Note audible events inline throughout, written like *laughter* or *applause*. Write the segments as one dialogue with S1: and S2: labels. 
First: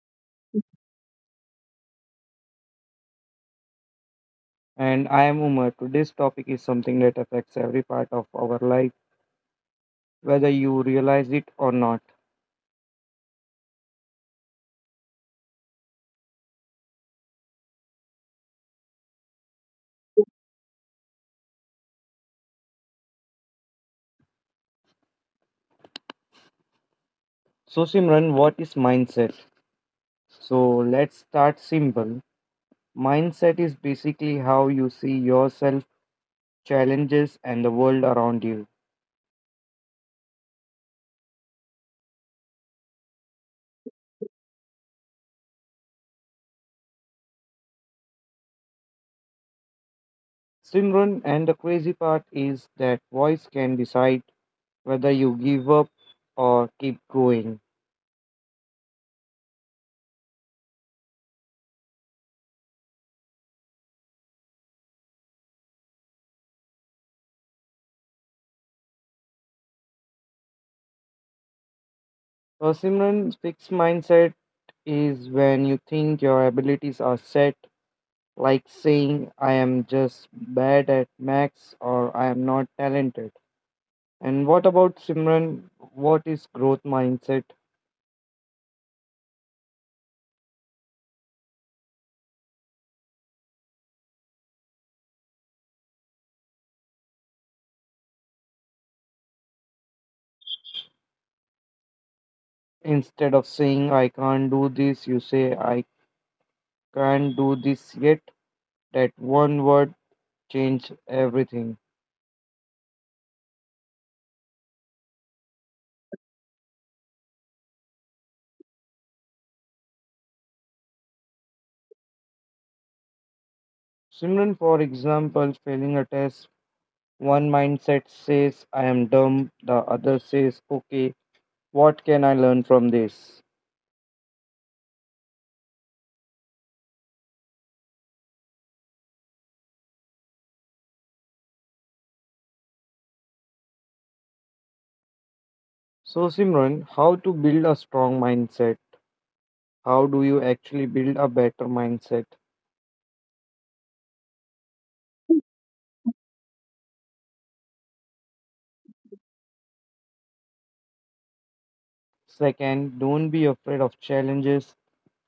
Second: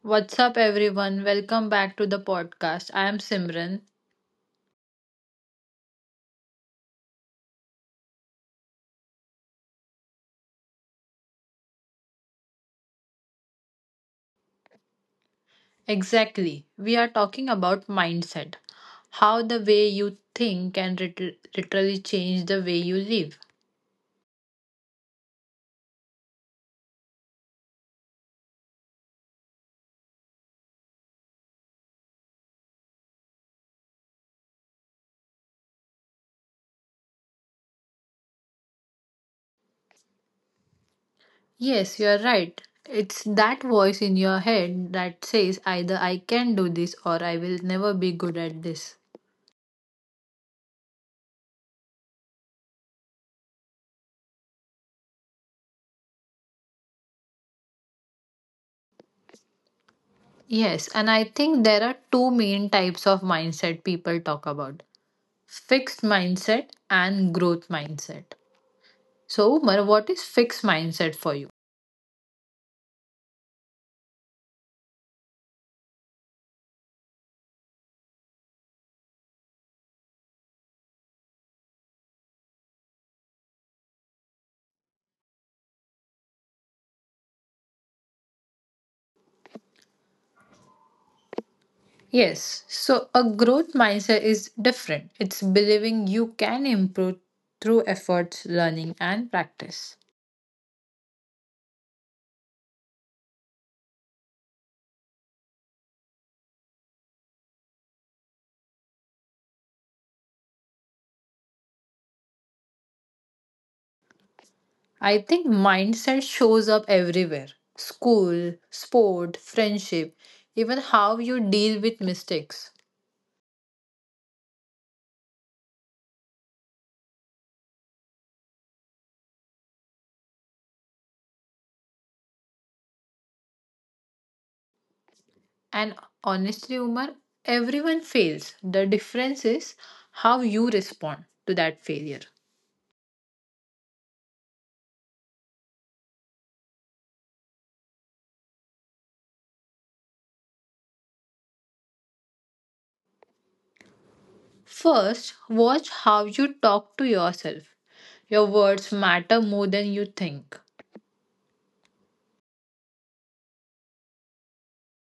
S1: What's up, everyone? Welcome back to the podcast. I am Simran.
S2: And I am Umar. Today's topic is something that affects every part of our life, whether you realize it or not.
S1: Exactly. We are talking about mindset, how the way you think can literally change the way you live.
S2: So, Simran, what is mindset? So, let's start simple. Mindset is basically how you see yourself, challenges, and the world around you.
S1: Yes, you are right. It's that voice in your head that says either I can do this or I will never be good at this.
S2: Simran, and the crazy part is that voice can decide whether you give up or keep going.
S1: Yes, and I think there are two main types of mindset people talk about, fixed mindset and growth mindset. So, Umar, what is fixed mindset for you?
S2: So, Simran, fixed mindset is when you think your abilities are set, like saying I am just bad at max, or I am not talented. And what about Simran? What is growth mindset?
S1: Yes, so a growth mindset is different. It's believing you can improve through efforts, learning, and practice.
S2: Instead of saying I can't do this, you say I can't do this yet. That one word changed everything.
S1: I think mindset shows up everywhere, school, sport, friendship, even how you deal with mistakes.
S2: Simran, for example, failing a test, one mindset says I am dumb, the other says, okay, what can I learn from this?
S1: And honestly, Umar, everyone fails. The difference is how you respond to that failure.
S2: So, Simran, how to build a strong mindset? How do you actually build a better mindset?
S1: First, watch how you talk to yourself. Your words matter more than you think.
S2: Second, don't be afraid of challenges.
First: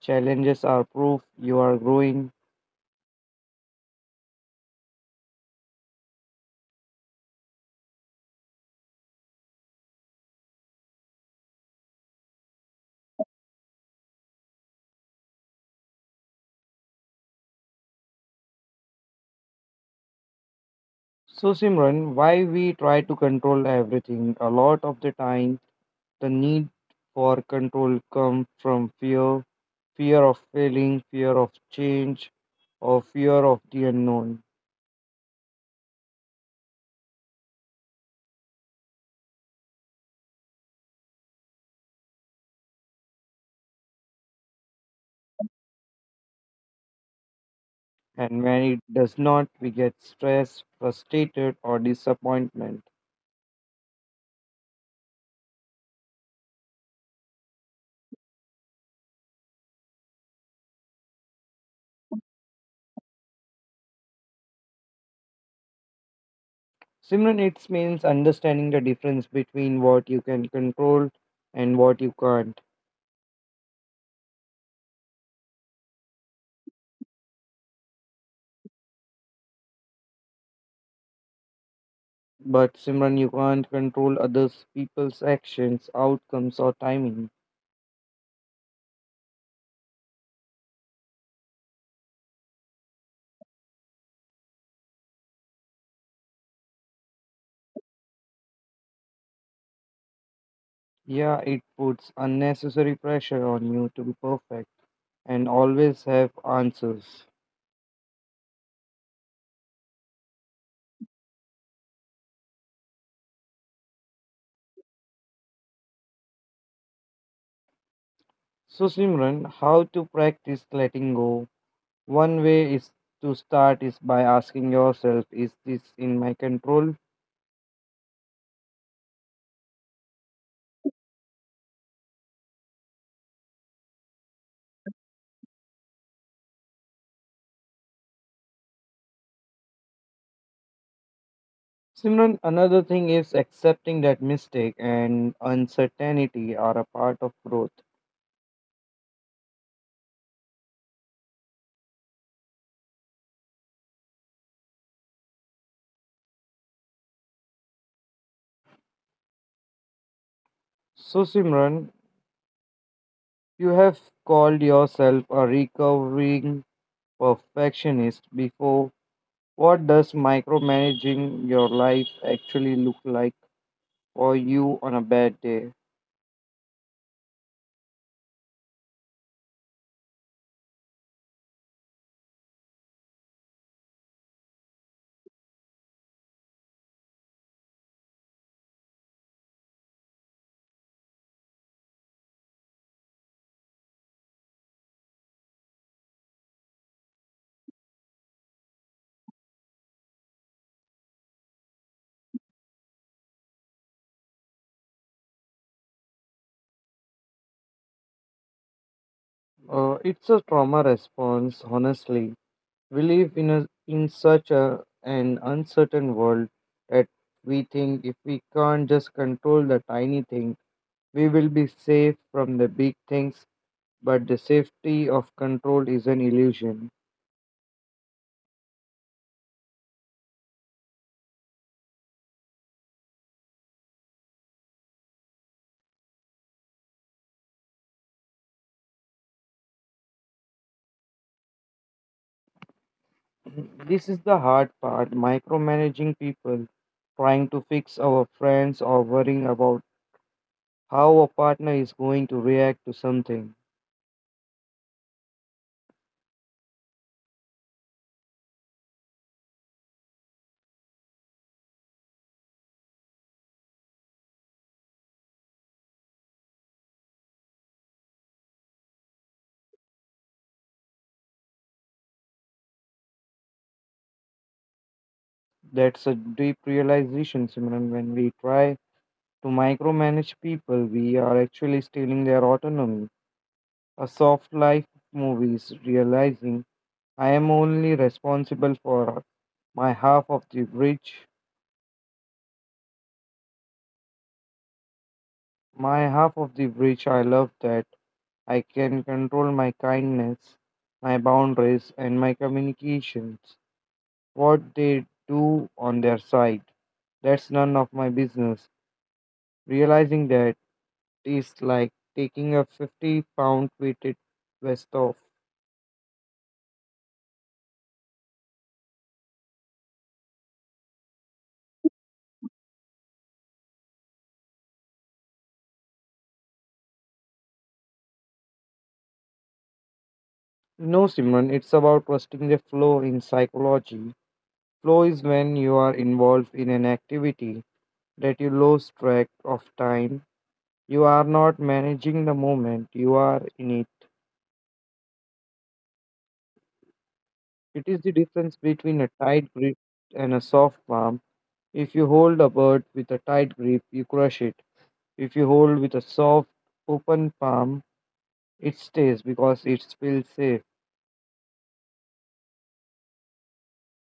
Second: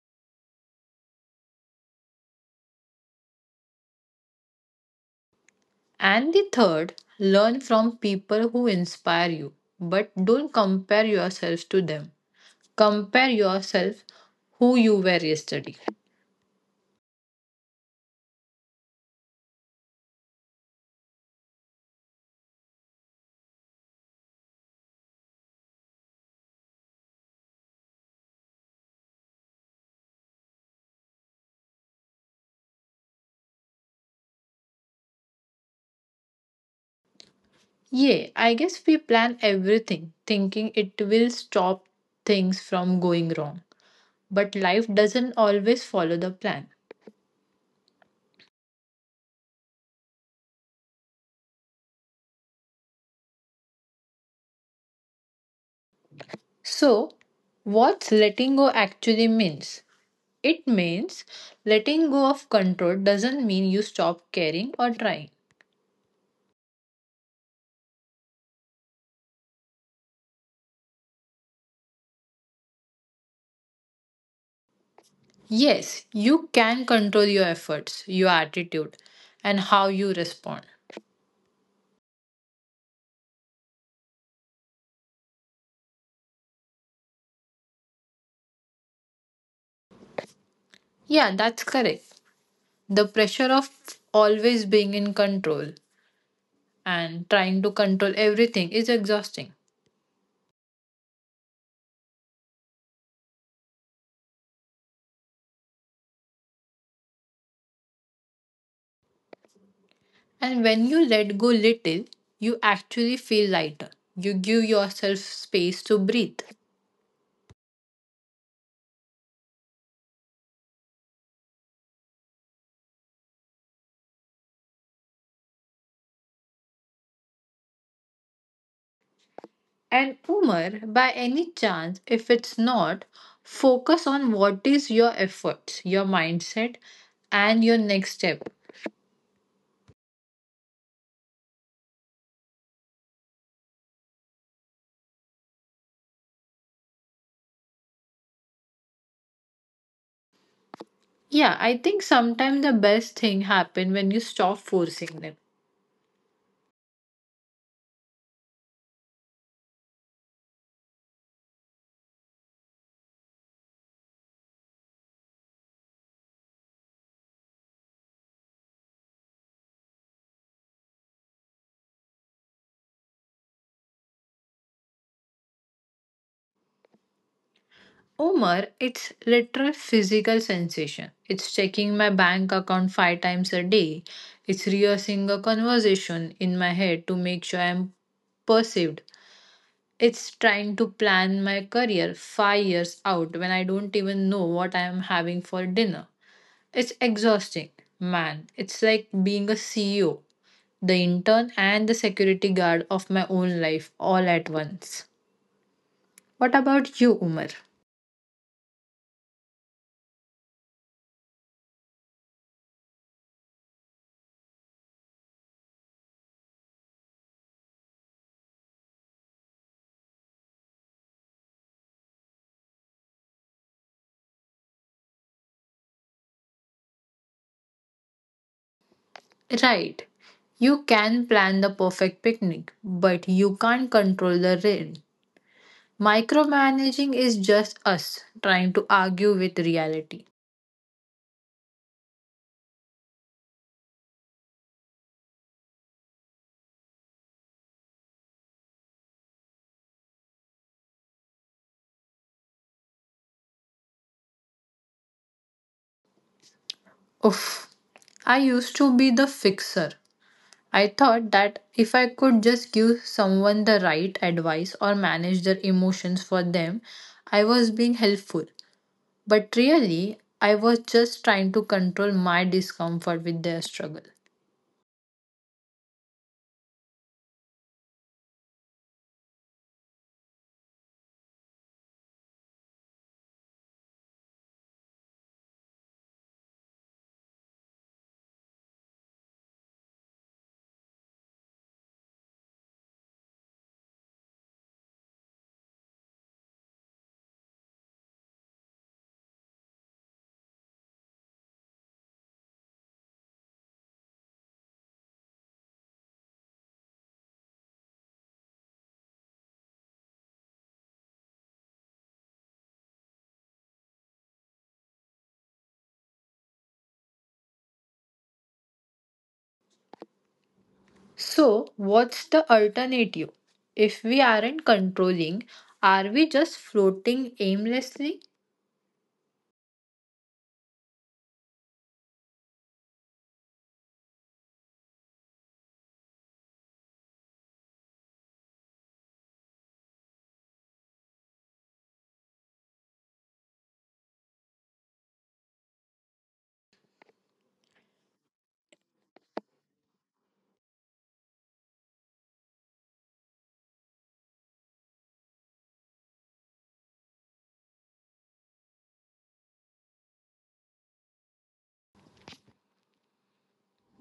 S2: Challenges are proof you are growing.
S1: And the third, learn from people who inspire you, but don't compare yourself to them. Compare yourself who you were yesterday.
S2: So, Simran, why we try to control everything? A lot of the time, the need for control comes from fear, fear of failing, fear of change, or fear of the unknown.
S1: Yeah, I guess we plan everything thinking it will stop things from going wrong, but life doesn't always follow the plan.
S2: And when it does not, we get stressed, frustrated, or disappointment.
S1: So, what's letting go actually means? It means letting go of control doesn't mean you stop caring or trying.
S2: Simran, it means understanding the difference between what you can control and what you can't.
S1: Yes, you can control your efforts, your attitude, and how you respond.
S2: But Simran, you can't control others, people's actions, outcomes, or timing.
S1: Yeah, that's correct. The pressure of always being in control and trying to control everything is exhausting.
S2: Yeah, it puts unnecessary pressure on you to be perfect and always have answers.
S1: And when you let go little, you actually feel lighter. You give yourself space to breathe.
S2: So, Simran, how to practice letting go? One way is to start is by asking yourself, is this in my control?
S1: And Umar, by any chance, if it's not, focus on what is your efforts, your mindset, and your next step.
S2: Simran, another thing is accepting that mistake and uncertainty are a part of growth.
S1: Yeah, I think sometimes the best thing happen when you stop forcing them.
S2: So, Simran, you have called yourself a recovering perfectionist before. What does micromanaging your life actually look like for you on a bad day?
S1: Omar, it's literal physical sensation. It's checking my bank account 5 times a day. It's rehearsing a conversation in my head to make sure I'm perceived. It's trying to plan my career 5 years out when I don't even know what I am having for dinner. It's exhausting, man. It's like being a CEO, the intern, and the security guard of my own life all at once. What about you, Umar?
S2: It's a trauma response, honestly. We live in, in such an uncertain world that we think if we can't just control the tiny thing, we will be safe from the big things, but the safety of control is an illusion.
S1: Right. You can plan the perfect picnic, but you can't control the rain. Micromanaging is just us trying to argue with reality.
S2: *clears throat* This is the hard part, micromanaging people, trying to fix our friends, or worrying about how a partner is going to react to something.
S1: Oof. I used to be the fixer. I thought that if I could just give someone the right advice or manage their emotions for them, I was being helpful. But really, I was just trying to control my discomfort with their struggle.
S2: That's a deep realization, Simran. When we try to micromanage people, we are actually stealing their autonomy. A soft life movie is realizing I am only responsible for my half of the bridge. My half of the bridge, I love that. I can control my kindness, my boundaries, and my communications. What they do on their side, that's none of my business. Realizing that is like taking a 50-pound weighted vest off.
S1: So, what's the alternative? If we aren't controlling, are we just floating aimlessly?
S2: No, Simran, it's about trusting the flow in psychology. Flow is when you are involved in an activity that you lose track of time. You are not managing the moment, you are in. It is the difference between a tight grip and a soft palm. If you hold a bird with a tight grip, you crush it. If you hold with a soft, open palm, it stays because it feels safe.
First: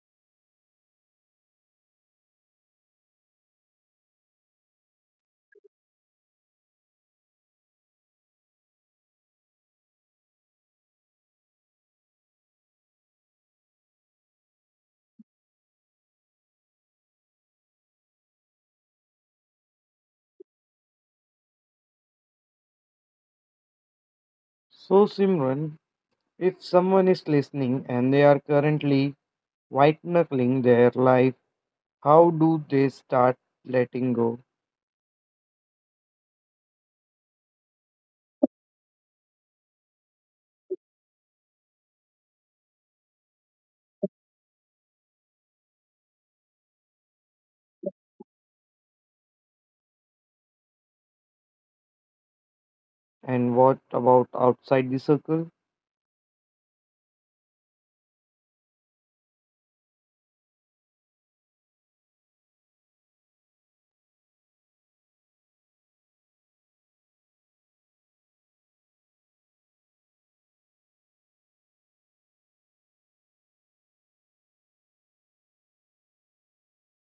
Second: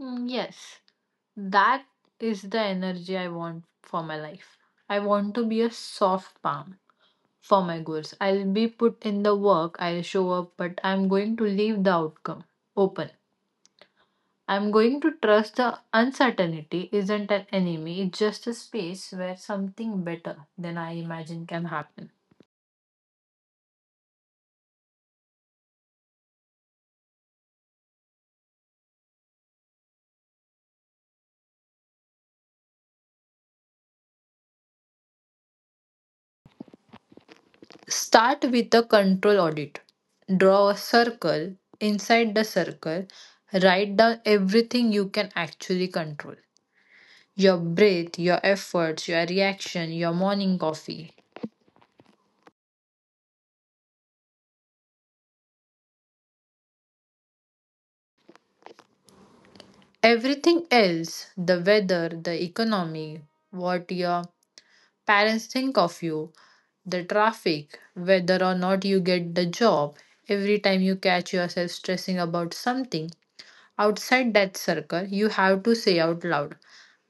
S1: Mm, yes, that is the energy I want for my life. I want to be a soft palm for my goals. I'll be put in the work, I'll show up, but I'm going to leave the outcome open. I'm going to trust the uncertainty isn't an enemy, it's just a space where something better than I imagine can happen.
S2: So, Simran, if someone is listening and they are currently white knuckling their life, how do they start letting go?
S1: Start with the control audit. Draw a circle. Inside the circle, write down everything you can actually control, your breath, your efforts, your reaction, your morning coffee.
S2: And what about outside the circle?
S1: Everything else, the weather, the economy, what your parents think of you, the traffic, whether or not you get the job, every time you catch yourself stressing about something outside that circle, you have to say out loud,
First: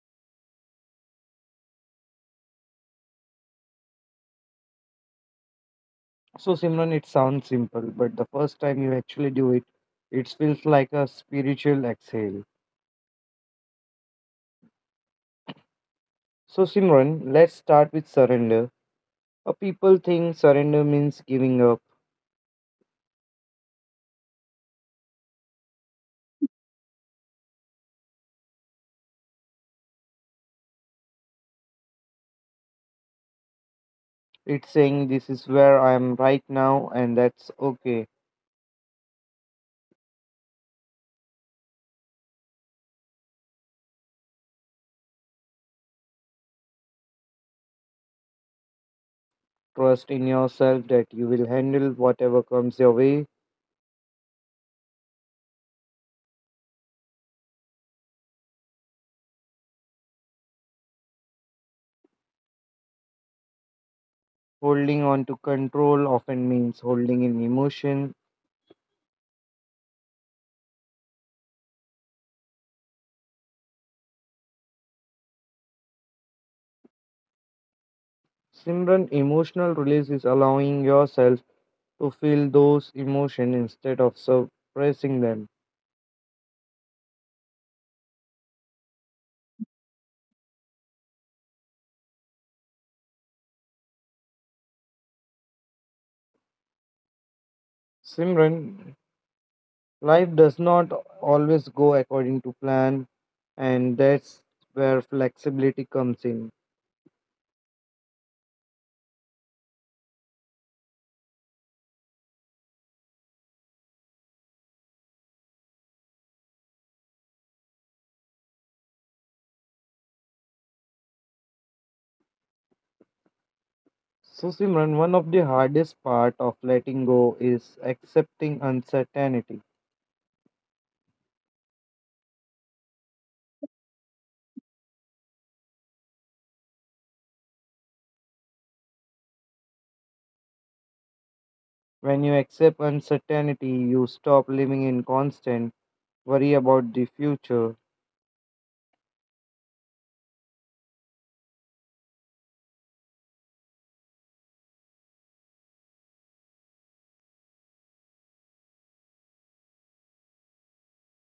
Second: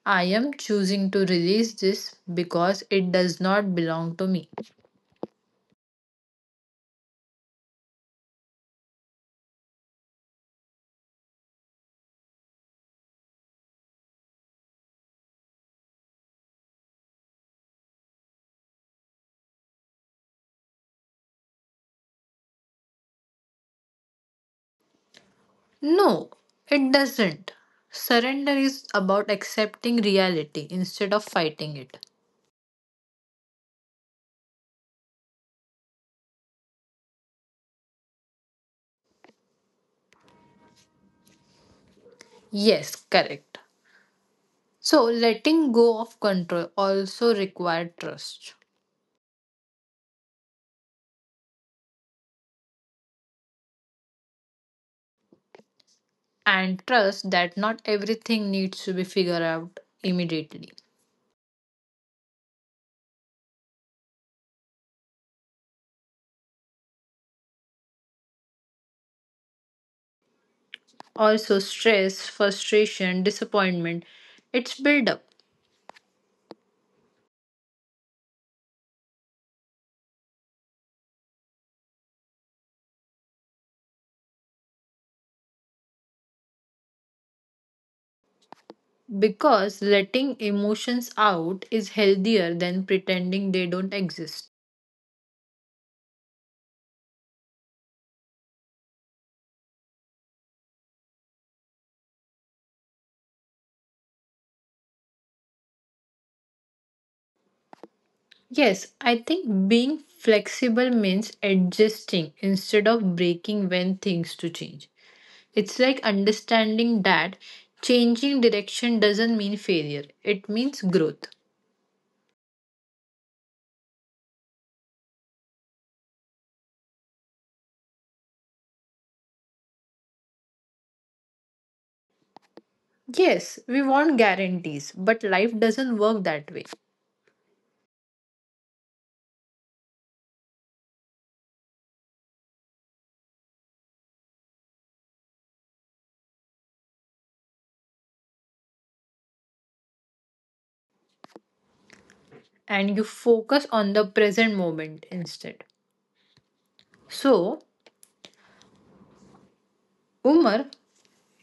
S1: I am choosing to release this because it does not belong to me.
S2: So, Simran, it sounds simple, but the first time you actually do it, it feels like a spiritual exhale. So, Simran, let's start with surrender. A people think surrender means giving up.
S1: No, it doesn't. Surrender is about accepting reality instead of fighting it.
S2: It's saying this is where I am right now and that's okay.
S1: Yes, correct. So, letting go of control also requires trust.
S2: Trust in yourself that you will handle whatever comes your way.
S1: And trust that not everything needs to be figured out immediately.
S2: Holding on to control often means holding in emotion.
S1: Also, stress, frustration, disappointment, it's build up.
S2: Simran, emotional release is allowing yourself to feel those emotions instead of suppressing them.
S1: Because letting emotions out is healthier than pretending they don't exist.
S2: Simran, life does not always go according to plan, and that's where flexibility comes in.
S1: Yes, I think being flexible means adjusting instead of breaking when things to change. It's like understanding that changing direction doesn't mean failure, it means growth.
S2: So, Simran, one of the hardest part of letting go is accepting uncertainty.
S1: Yes, we want guarantees, but life doesn't work that way.
S2: When you accept uncertainty, you stop living in constant worry about the future.
S1: And you focus on the present moment instead. So, Umar,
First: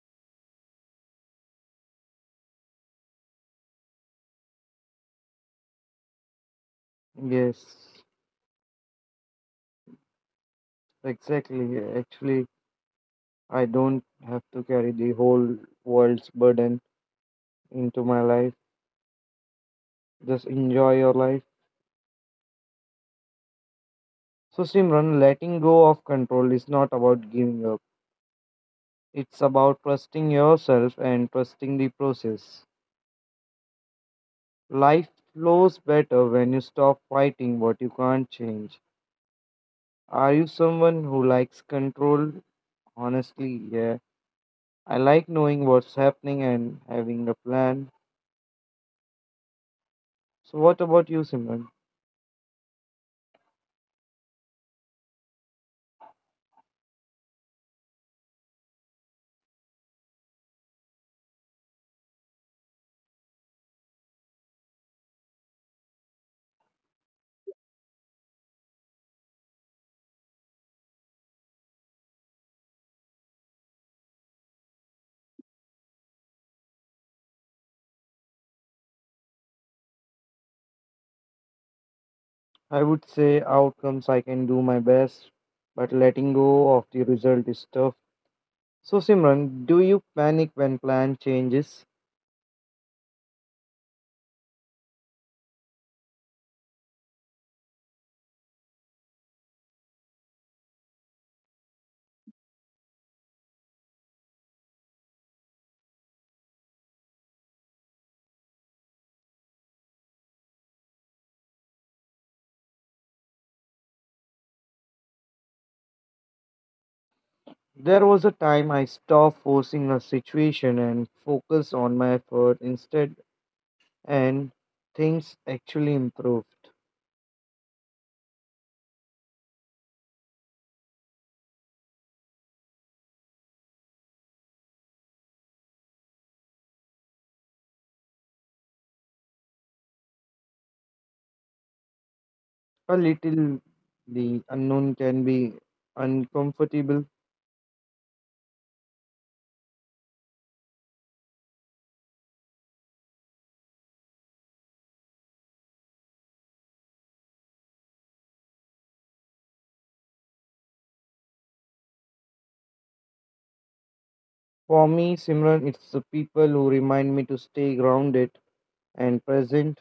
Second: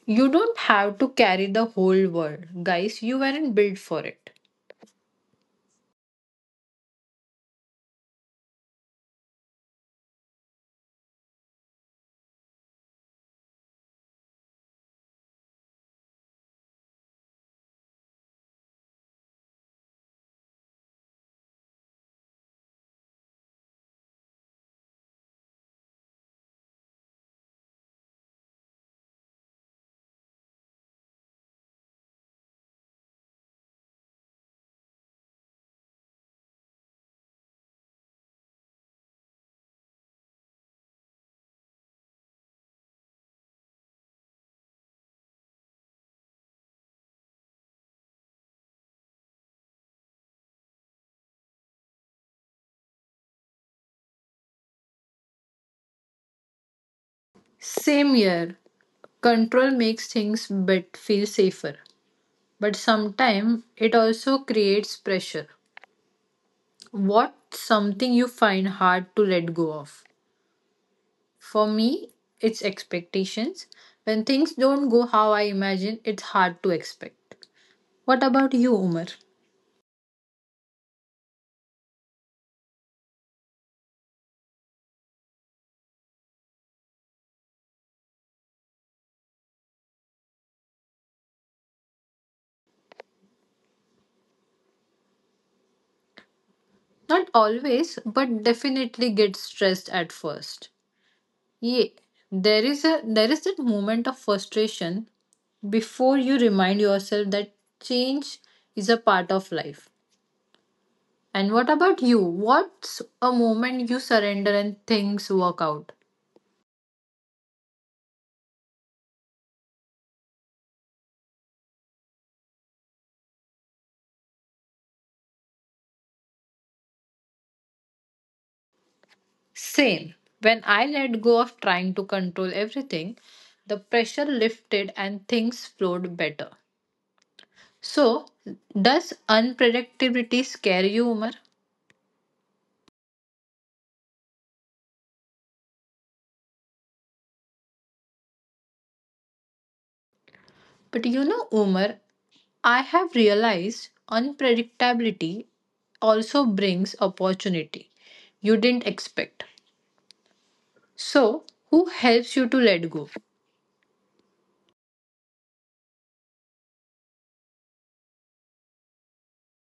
S1: you don't have to carry the whole world, guys. You weren't built for it.
S2: Yes, exactly. Actually, I don't have to carry the whole world's burden into my life. Just enjoy your life. So, Simran, letting go of control is not about giving up. It's about trusting yourself and trusting the process. Life flows better when you stop fighting what you can't change. Are you someone who likes control? Honestly, yeah. I like knowing what's happening and having a plan. So, what about you, Simran?
S1: Same year, control makes things but feel safer. But sometimes it also creates pressure. What's something you find hard to let go of? For me, it's expectations. When things don't go how I imagine, it's hard to expect. What about you, Umar?
S2: I would say outcomes. I can do my best, but letting go of the result is tough. So, Simran, do you panic when plan changes?
S1: Not always, but definitely get stressed at first. Yeah, there is that moment of frustration before you remind yourself that change is a part of life. And what about you? What's a moment you surrender and things work out?
S2: There was a time I stopped forcing a situation and focused on my effort instead, and things actually improved.
S1: Same. When I let go of trying to control everything, the pressure lifted and things flowed better. So, does unpredictability scare you, Umar?
S2: A little, the unknown can be uncomfortable.
S1: But you know, Umar, I have realized unpredictability also brings opportunity you didn't expect. So, who helps you to let go?
S2: For me, Simran, it's the people who remind me to stay grounded and present.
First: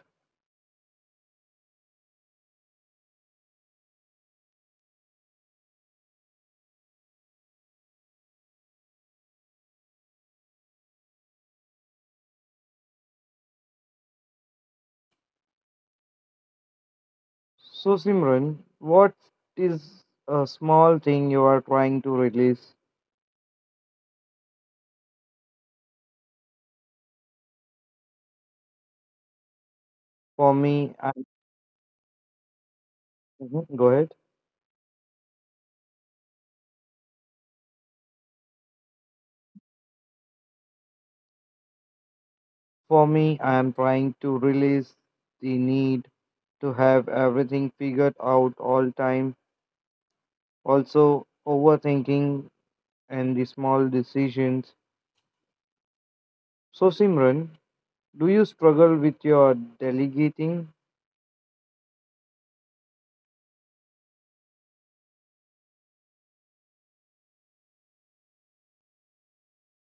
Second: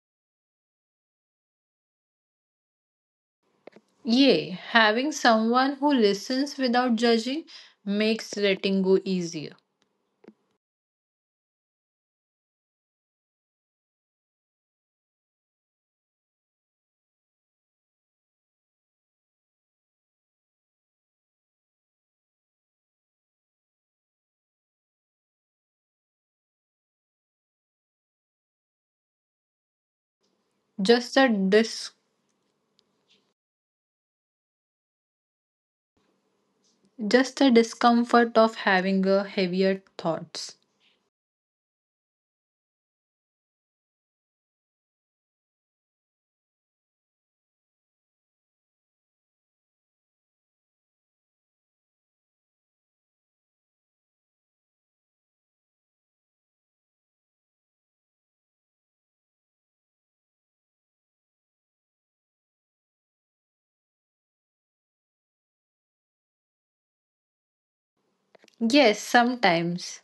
S1: Yay, having someone who listens without judging makes letting go easier.
S2: So, Simran, what is a small thing you are trying to release? For me, I—
S1: Just the dis-
S2: Mhm, go ahead.
S1: just the discomfort of having a heavier thoughts.
S2: For me, I am trying to release the need to have everything figured out all time. Also, overthinking and the small decisions. So, Simran, do you struggle with your delegating?
S1: Yes, sometimes.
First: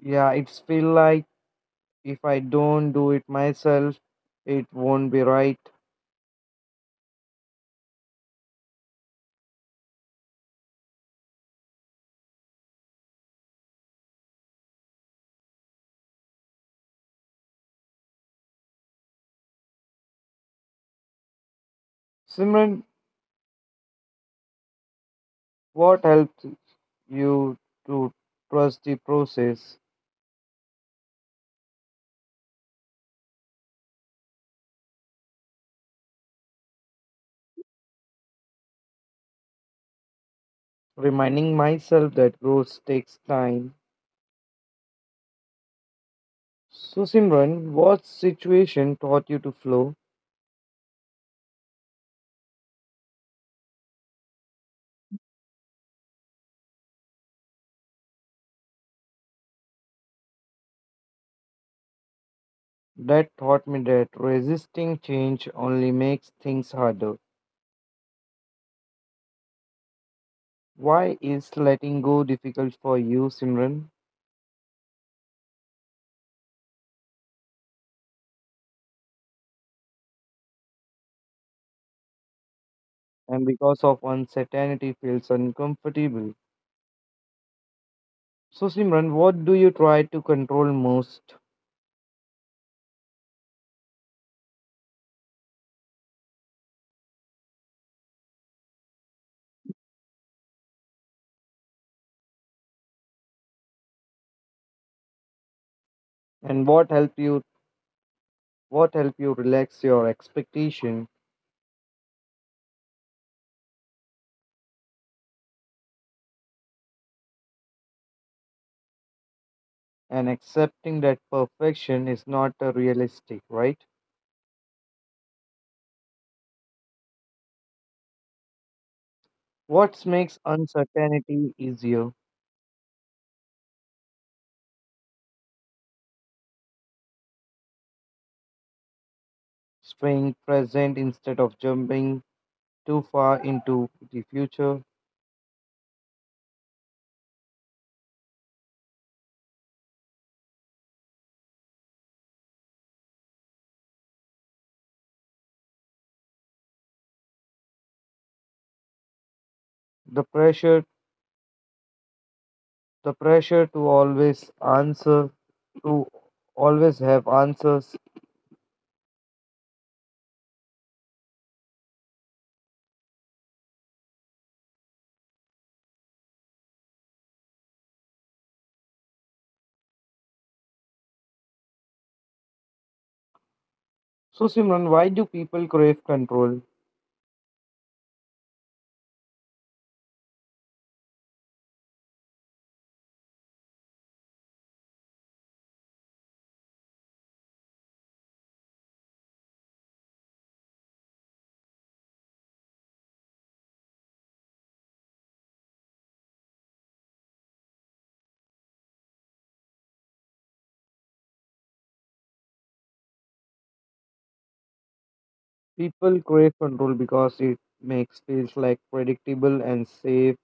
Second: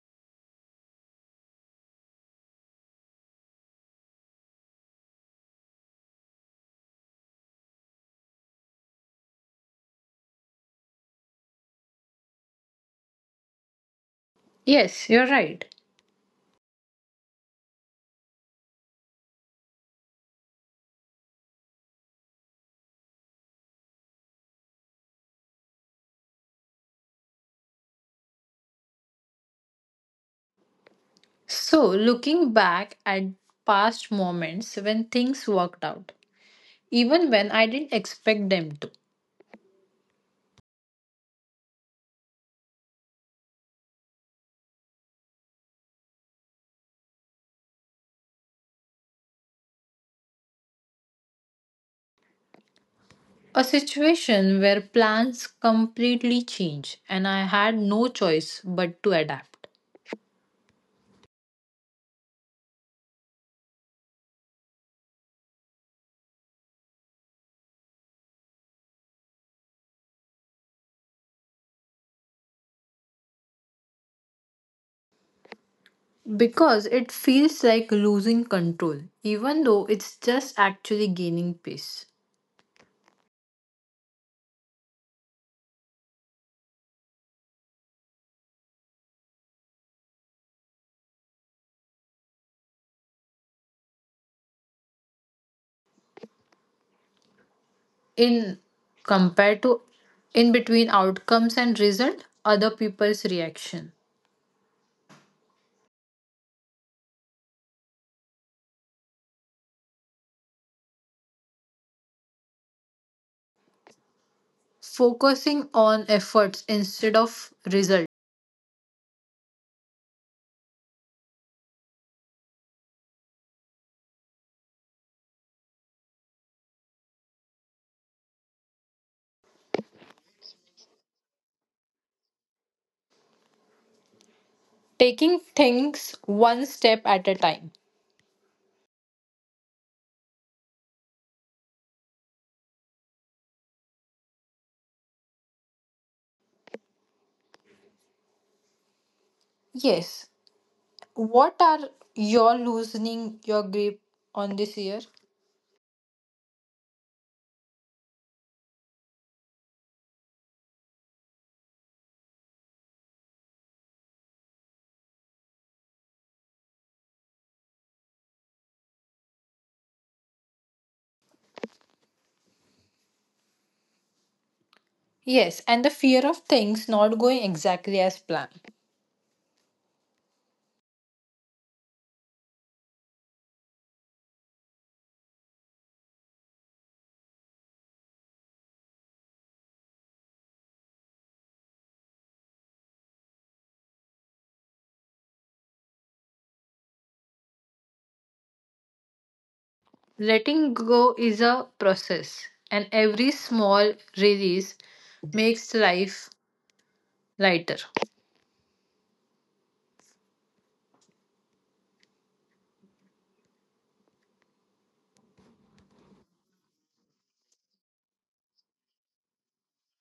S2: Yeah, it's feel like if I don't do it myself, it won't be right.
S1: Yes, you're right.
S2: Simran, what helped you to trust the process?
S1: So, looking back at past moments when things worked out, even when I didn't expect them to.
S2: Reminding myself that growth takes time. So, Simran, what situation taught you to flow?
S1: A situation where plans completely change and I had no choice but to adapt.
S2: That taught me that resisting change only makes things harder. Why is letting go difficult for you, Simran?
S1: Because it feels like losing control, even though it's just actually gaining peace.
S2: And because of uncertainty feels uncomfortable. So, Simran, what do you try to control most?
S1: In compared to in between outcomes and result, other people's reaction.
S2: And what help you relax your expectation,
S1: Focusing on efforts instead of result.
S2: and accepting that perfection is not realistic, right? What makes uncertainty easier?
S1: Taking things one step at a time.
S2: Staying present instead of jumping too far into the future.
S1: Yes, what are your loosening your grip on this year?
S2: The pressure the pressure to always answer, to always have answers.
S1: Yes, and the fear of things not going exactly as planned.
S2: So, Simran, why do people crave control?
S1: Letting go is a process, and every small release makes life lighter.
S2: People crave control because it makes feels like predictable and safe.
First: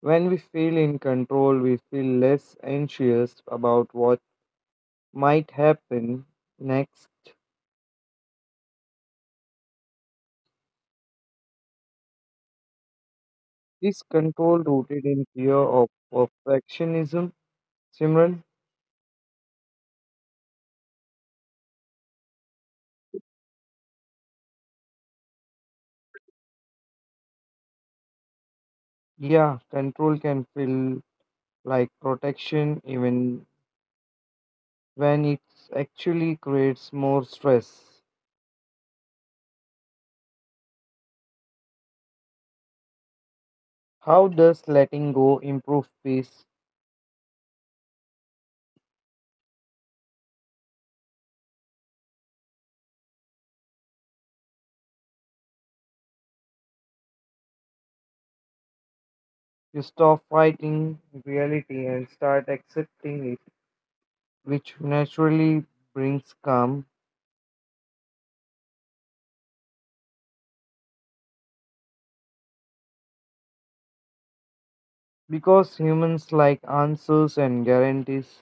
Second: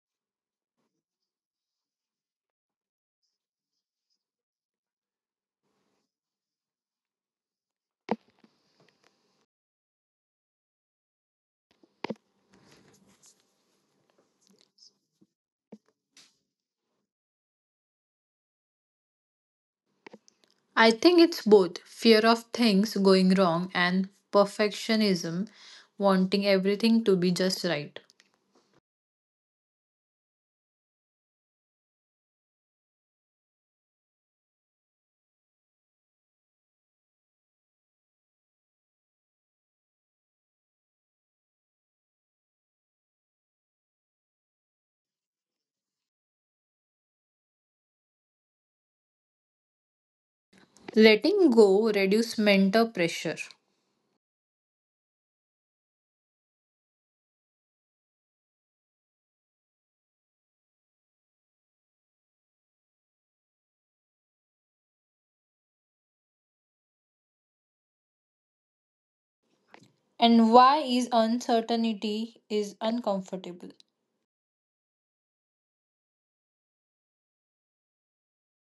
S2: When we feel in control we feel less anxious about what might happen next. Is control rooted in fear of perfectionism, Simran?
S1: I think it's both fear of things going wrong and perfectionism, wanting everything to be just right.
S2: Yeah, control can feel like protection even when it actually creates more stress. How does letting go improve peace?
S1: Letting go reduces mental pressure.
S2: You stop fighting reality and start accepting it, which naturally brings calm,
S1: And why is uncertainty is uncomfortable?
S2: because humans like answers and guarantees.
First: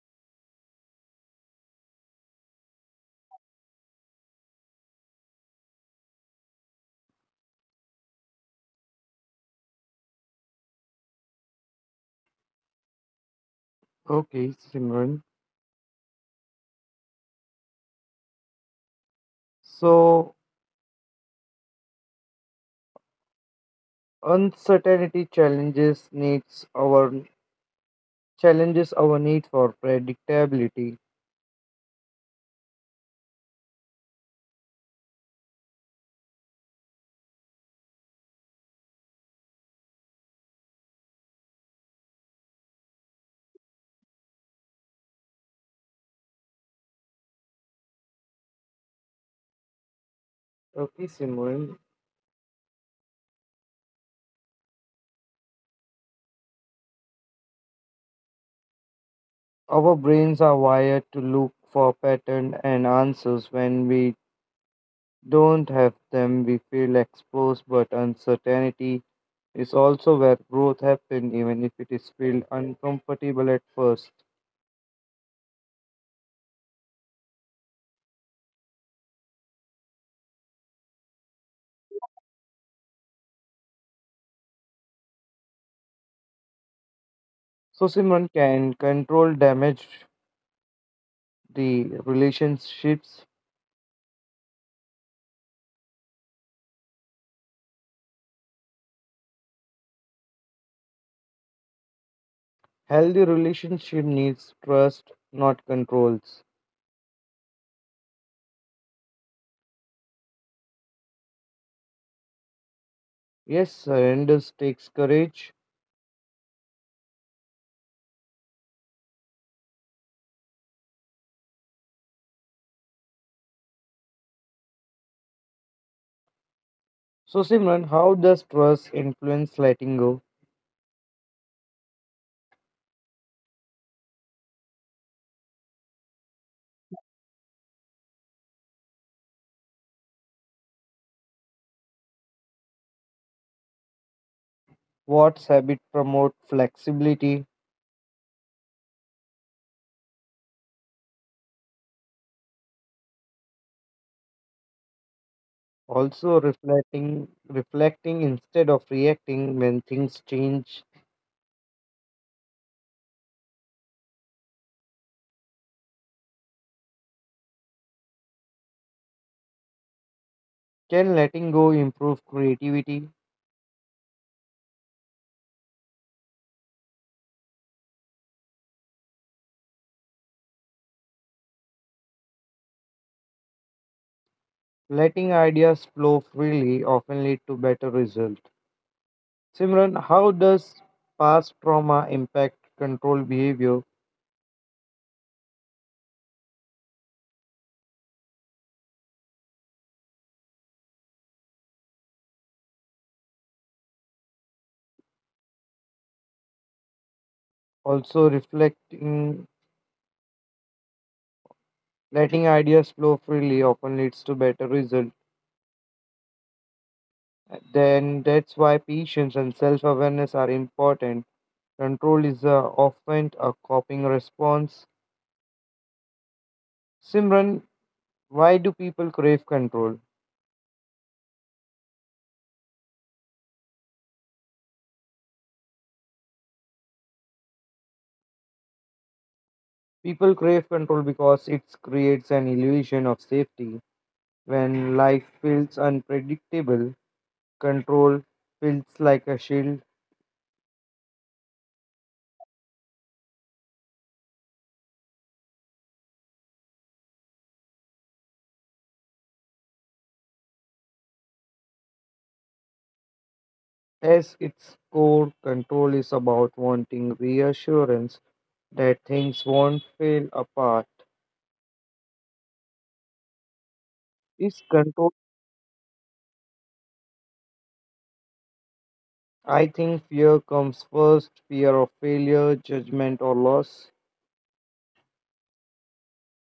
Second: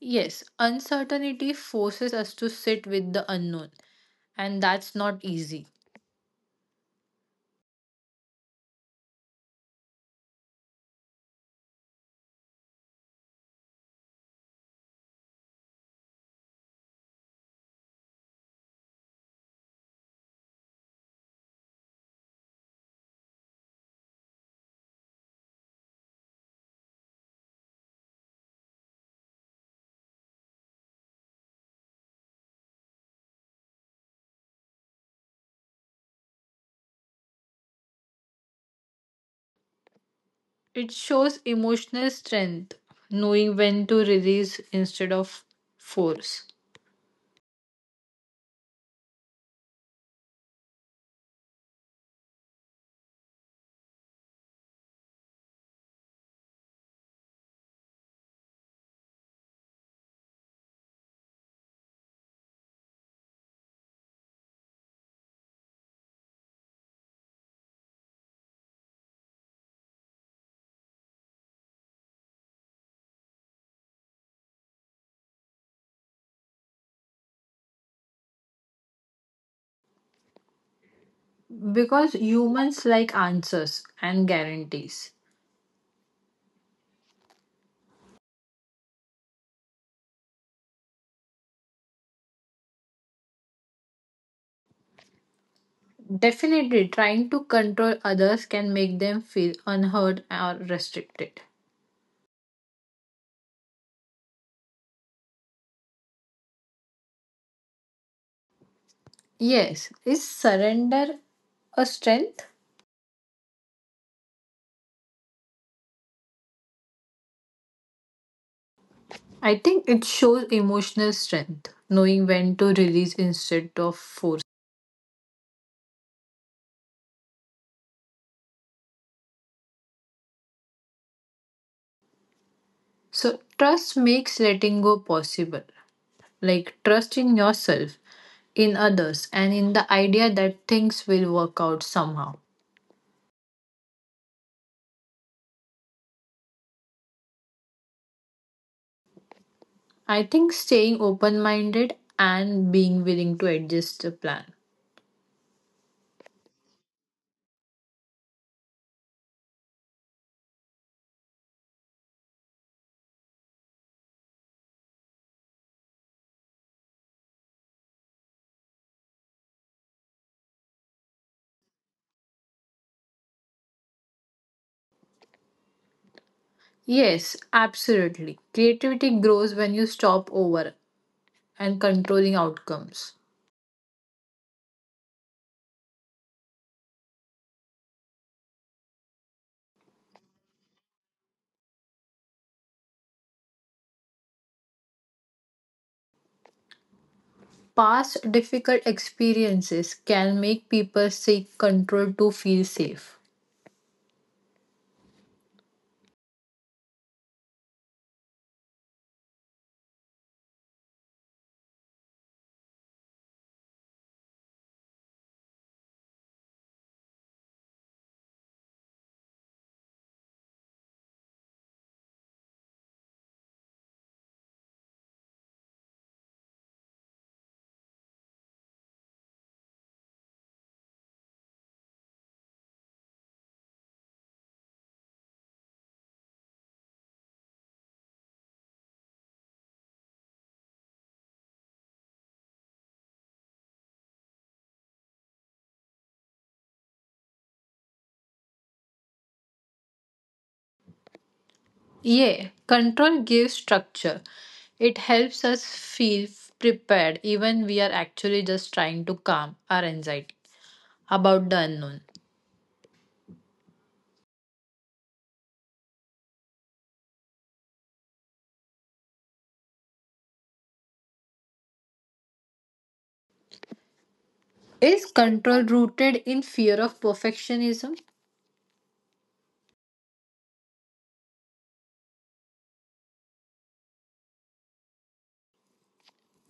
S1: Yes, uncertainty forces us to sit with the unknown, and that's not easy.
S2: Okay, Simran. So uncertainty challenges needs our challenges our need for predictability.
S1: It shows emotional strength, knowing when to release instead of force.
S2: Okay, Simran. Our brains are wired to look for patterns and answers. When we don't have them, we feel exposed, but uncertainty is also where growth happens, even if it is feel uncomfortable at first.
S1: Because humans like answers and guarantees.
S2: So, Simon can control damage the relationships.
S1: Definitely, trying to control others can make them feel unheard or restricted.
S2: Healthy relationship needs trust, not controls.
S1: Yes, is surrender a strength?
S2: Yes, surrender takes courage.
S1: I think it shows emotional strength, knowing when to release instead of force.
S2: So, Simran, how does trust influence letting go?
S1: So, trust makes letting go possible. Like, trust in yourself, in others, and in the idea that things will work out somehow.
S2: Watts habit promote flexibility,
S1: I think staying open minded and being willing to adjust the plan.
S2: also reflecting instead of reacting when things change. Can letting go improve creativity?
S1: Yes, absolutely. Creativity grows when you stop over and controlling outcomes.
S2: Letting ideas flow freely often lead to better results. Simran, how does past trauma impact control behavior?
S1: Past difficult experiences can make people seek control to feel safe.
S2: Also reflecting, letting ideas flow freely often leads to better results. Then that's why patience and self-awareness are important. Control is often a coping response. Simran, why do people crave control? People crave control because it creates an illusion of safety. When life feels unpredictable, control feels like a shield.
S1: Yeah, control gives structure. It helps us feel prepared even we are actually just trying to calm our anxiety about the unknown.
S2: As its core, control is about wanting reassurance that things won't fall apart. Is
S1: Is
S2: control?
S1: control rooted in fear of perfectionism?
S2: I think fear comes first, fear of failure, judgment, or loss.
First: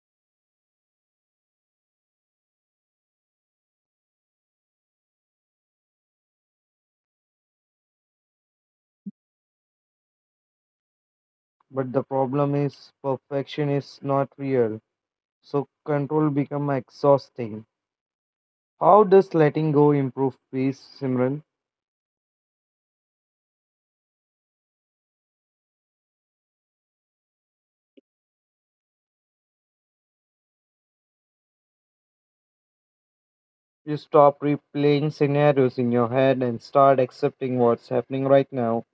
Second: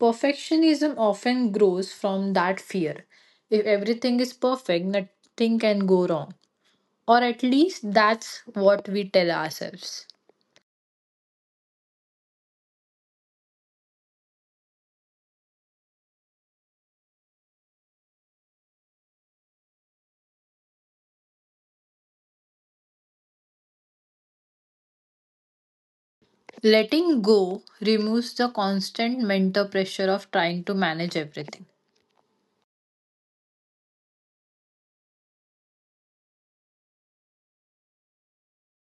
S1: Perfectionism often grows from that fear. If everything is perfect, nothing can go wrong. Or at least that's what we tell ourselves.
S2: But the problem is perfection is not real, so control become exhausting. How does letting go improve peace, Simran?
S1: Letting go removes the constant mental pressure of trying to manage everything.
S2: You stop replaying scenarios in your head and start accepting what's happening right now.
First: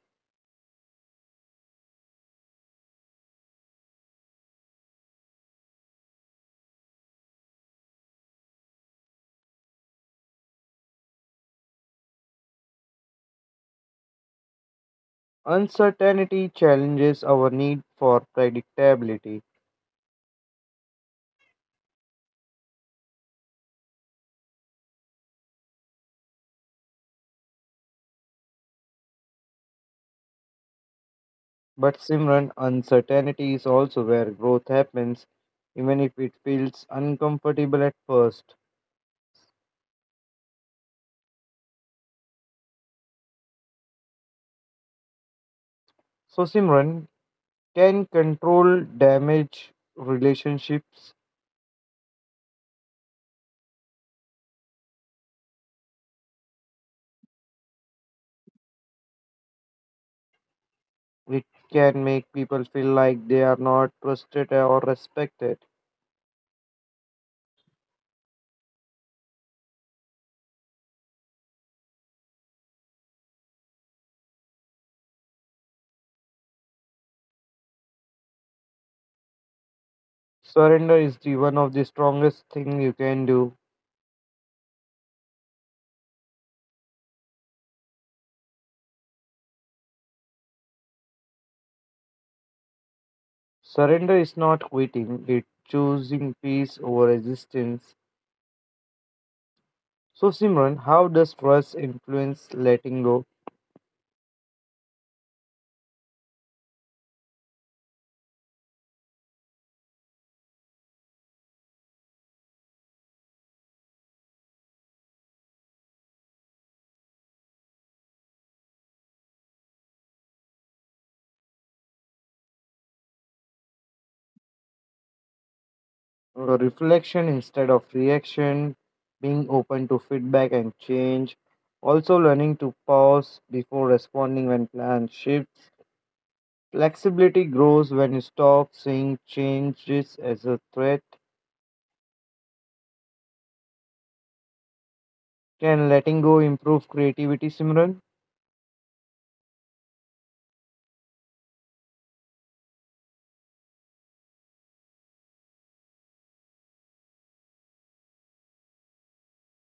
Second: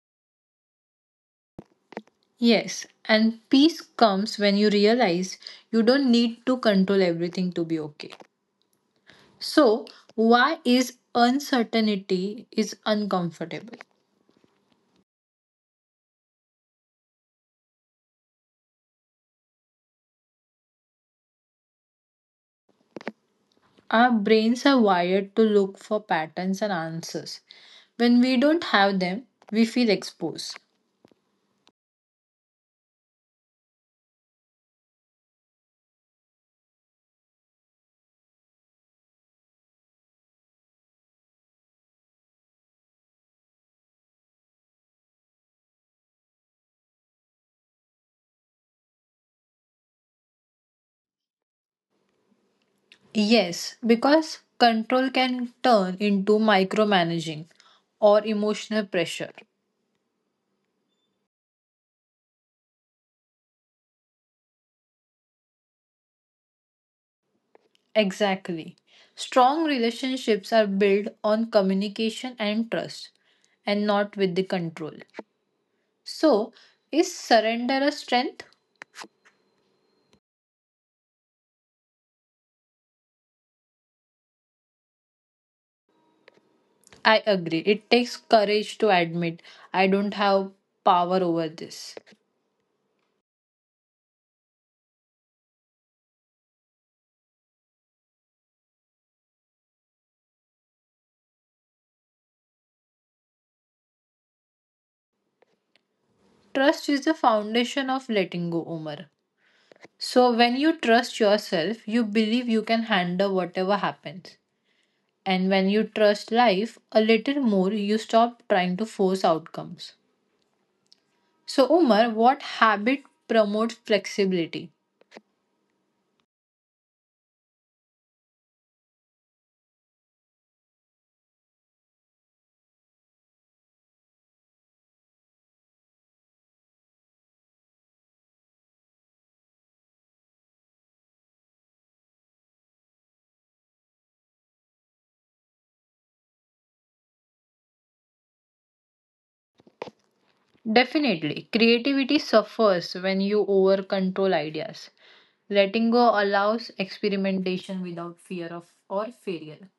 S1: Yes, and peace comes when you realize you don't need to control everything to be okay. So, why is uncertainty is uncomfortable?
S2: Uncertainty challenges our need for predictability.
S1: Our brains are wired to look for patterns and answers. When we don't have them, we feel exposed.
S2: But Simran, uncertainty is also where growth happens, even if it feels uncomfortable at first. So Simran, can control damage relationships?
S1: Yes, because control can turn into micromanaging or emotional pressure.
S2: Which can make people feel like they are not trusted or respected.
S1: Exactly. Strong relationships are built on communication and trust and not with the control. So, is surrender a strength?
S2: Surrender is the one of the strongest thing you can do.
S1: I agree. It takes courage to admit I don't have power over this.
S2: Surrender is not quitting, it's choosing peace over resistance. So Simran, how does trust influence letting go?
S1: Trust is the foundation of letting go, Omar. So, when you trust yourself, you believe you can handle whatever happens. And when you trust life a little more, you stop trying to force outcomes. So, Umar, what habit promotes flexibility?
S2: Reflection instead of reaction, being open to feedback and change, also learning to pause before responding when plans shift. Flexibility grows when you stop seeing changes as a threat. Can letting go improve creativity, Simran?
S1: Definitely, creativity suffers when you over control ideas. Letting go allows experimentation without fear of or failure.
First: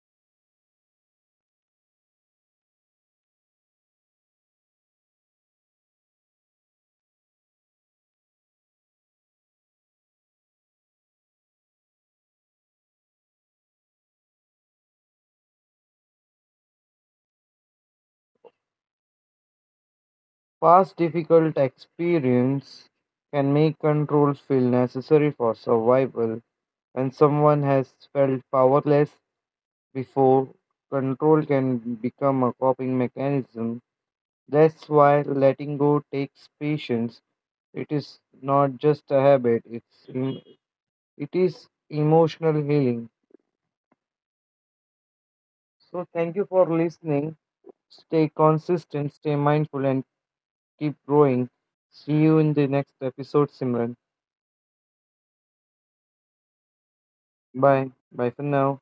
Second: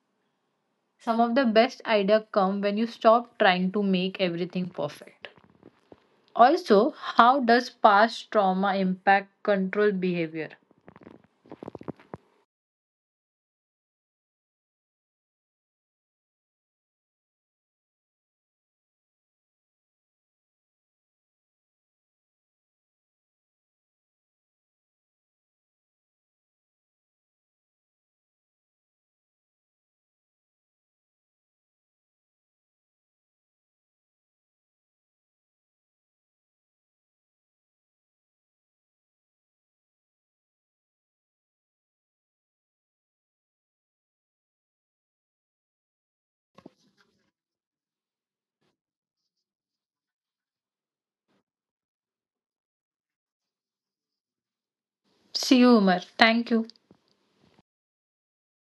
S1: Some of the best ideas come when you stop trying to make everything perfect. Also, how does past trauma impact control behavior?
S2: Past difficult experience can make control feel necessary for survival. When someone has felt powerless before, control can become a coping mechanism. That's why letting go takes patience. It is not just a habit, it is emotional healing. So, thank you for listening. Stay consistent, stay mindful, and keep growing. See you in the next episode, Simran.
S1: See you, Umar. Thank you.
S2: Bye. Bye for now.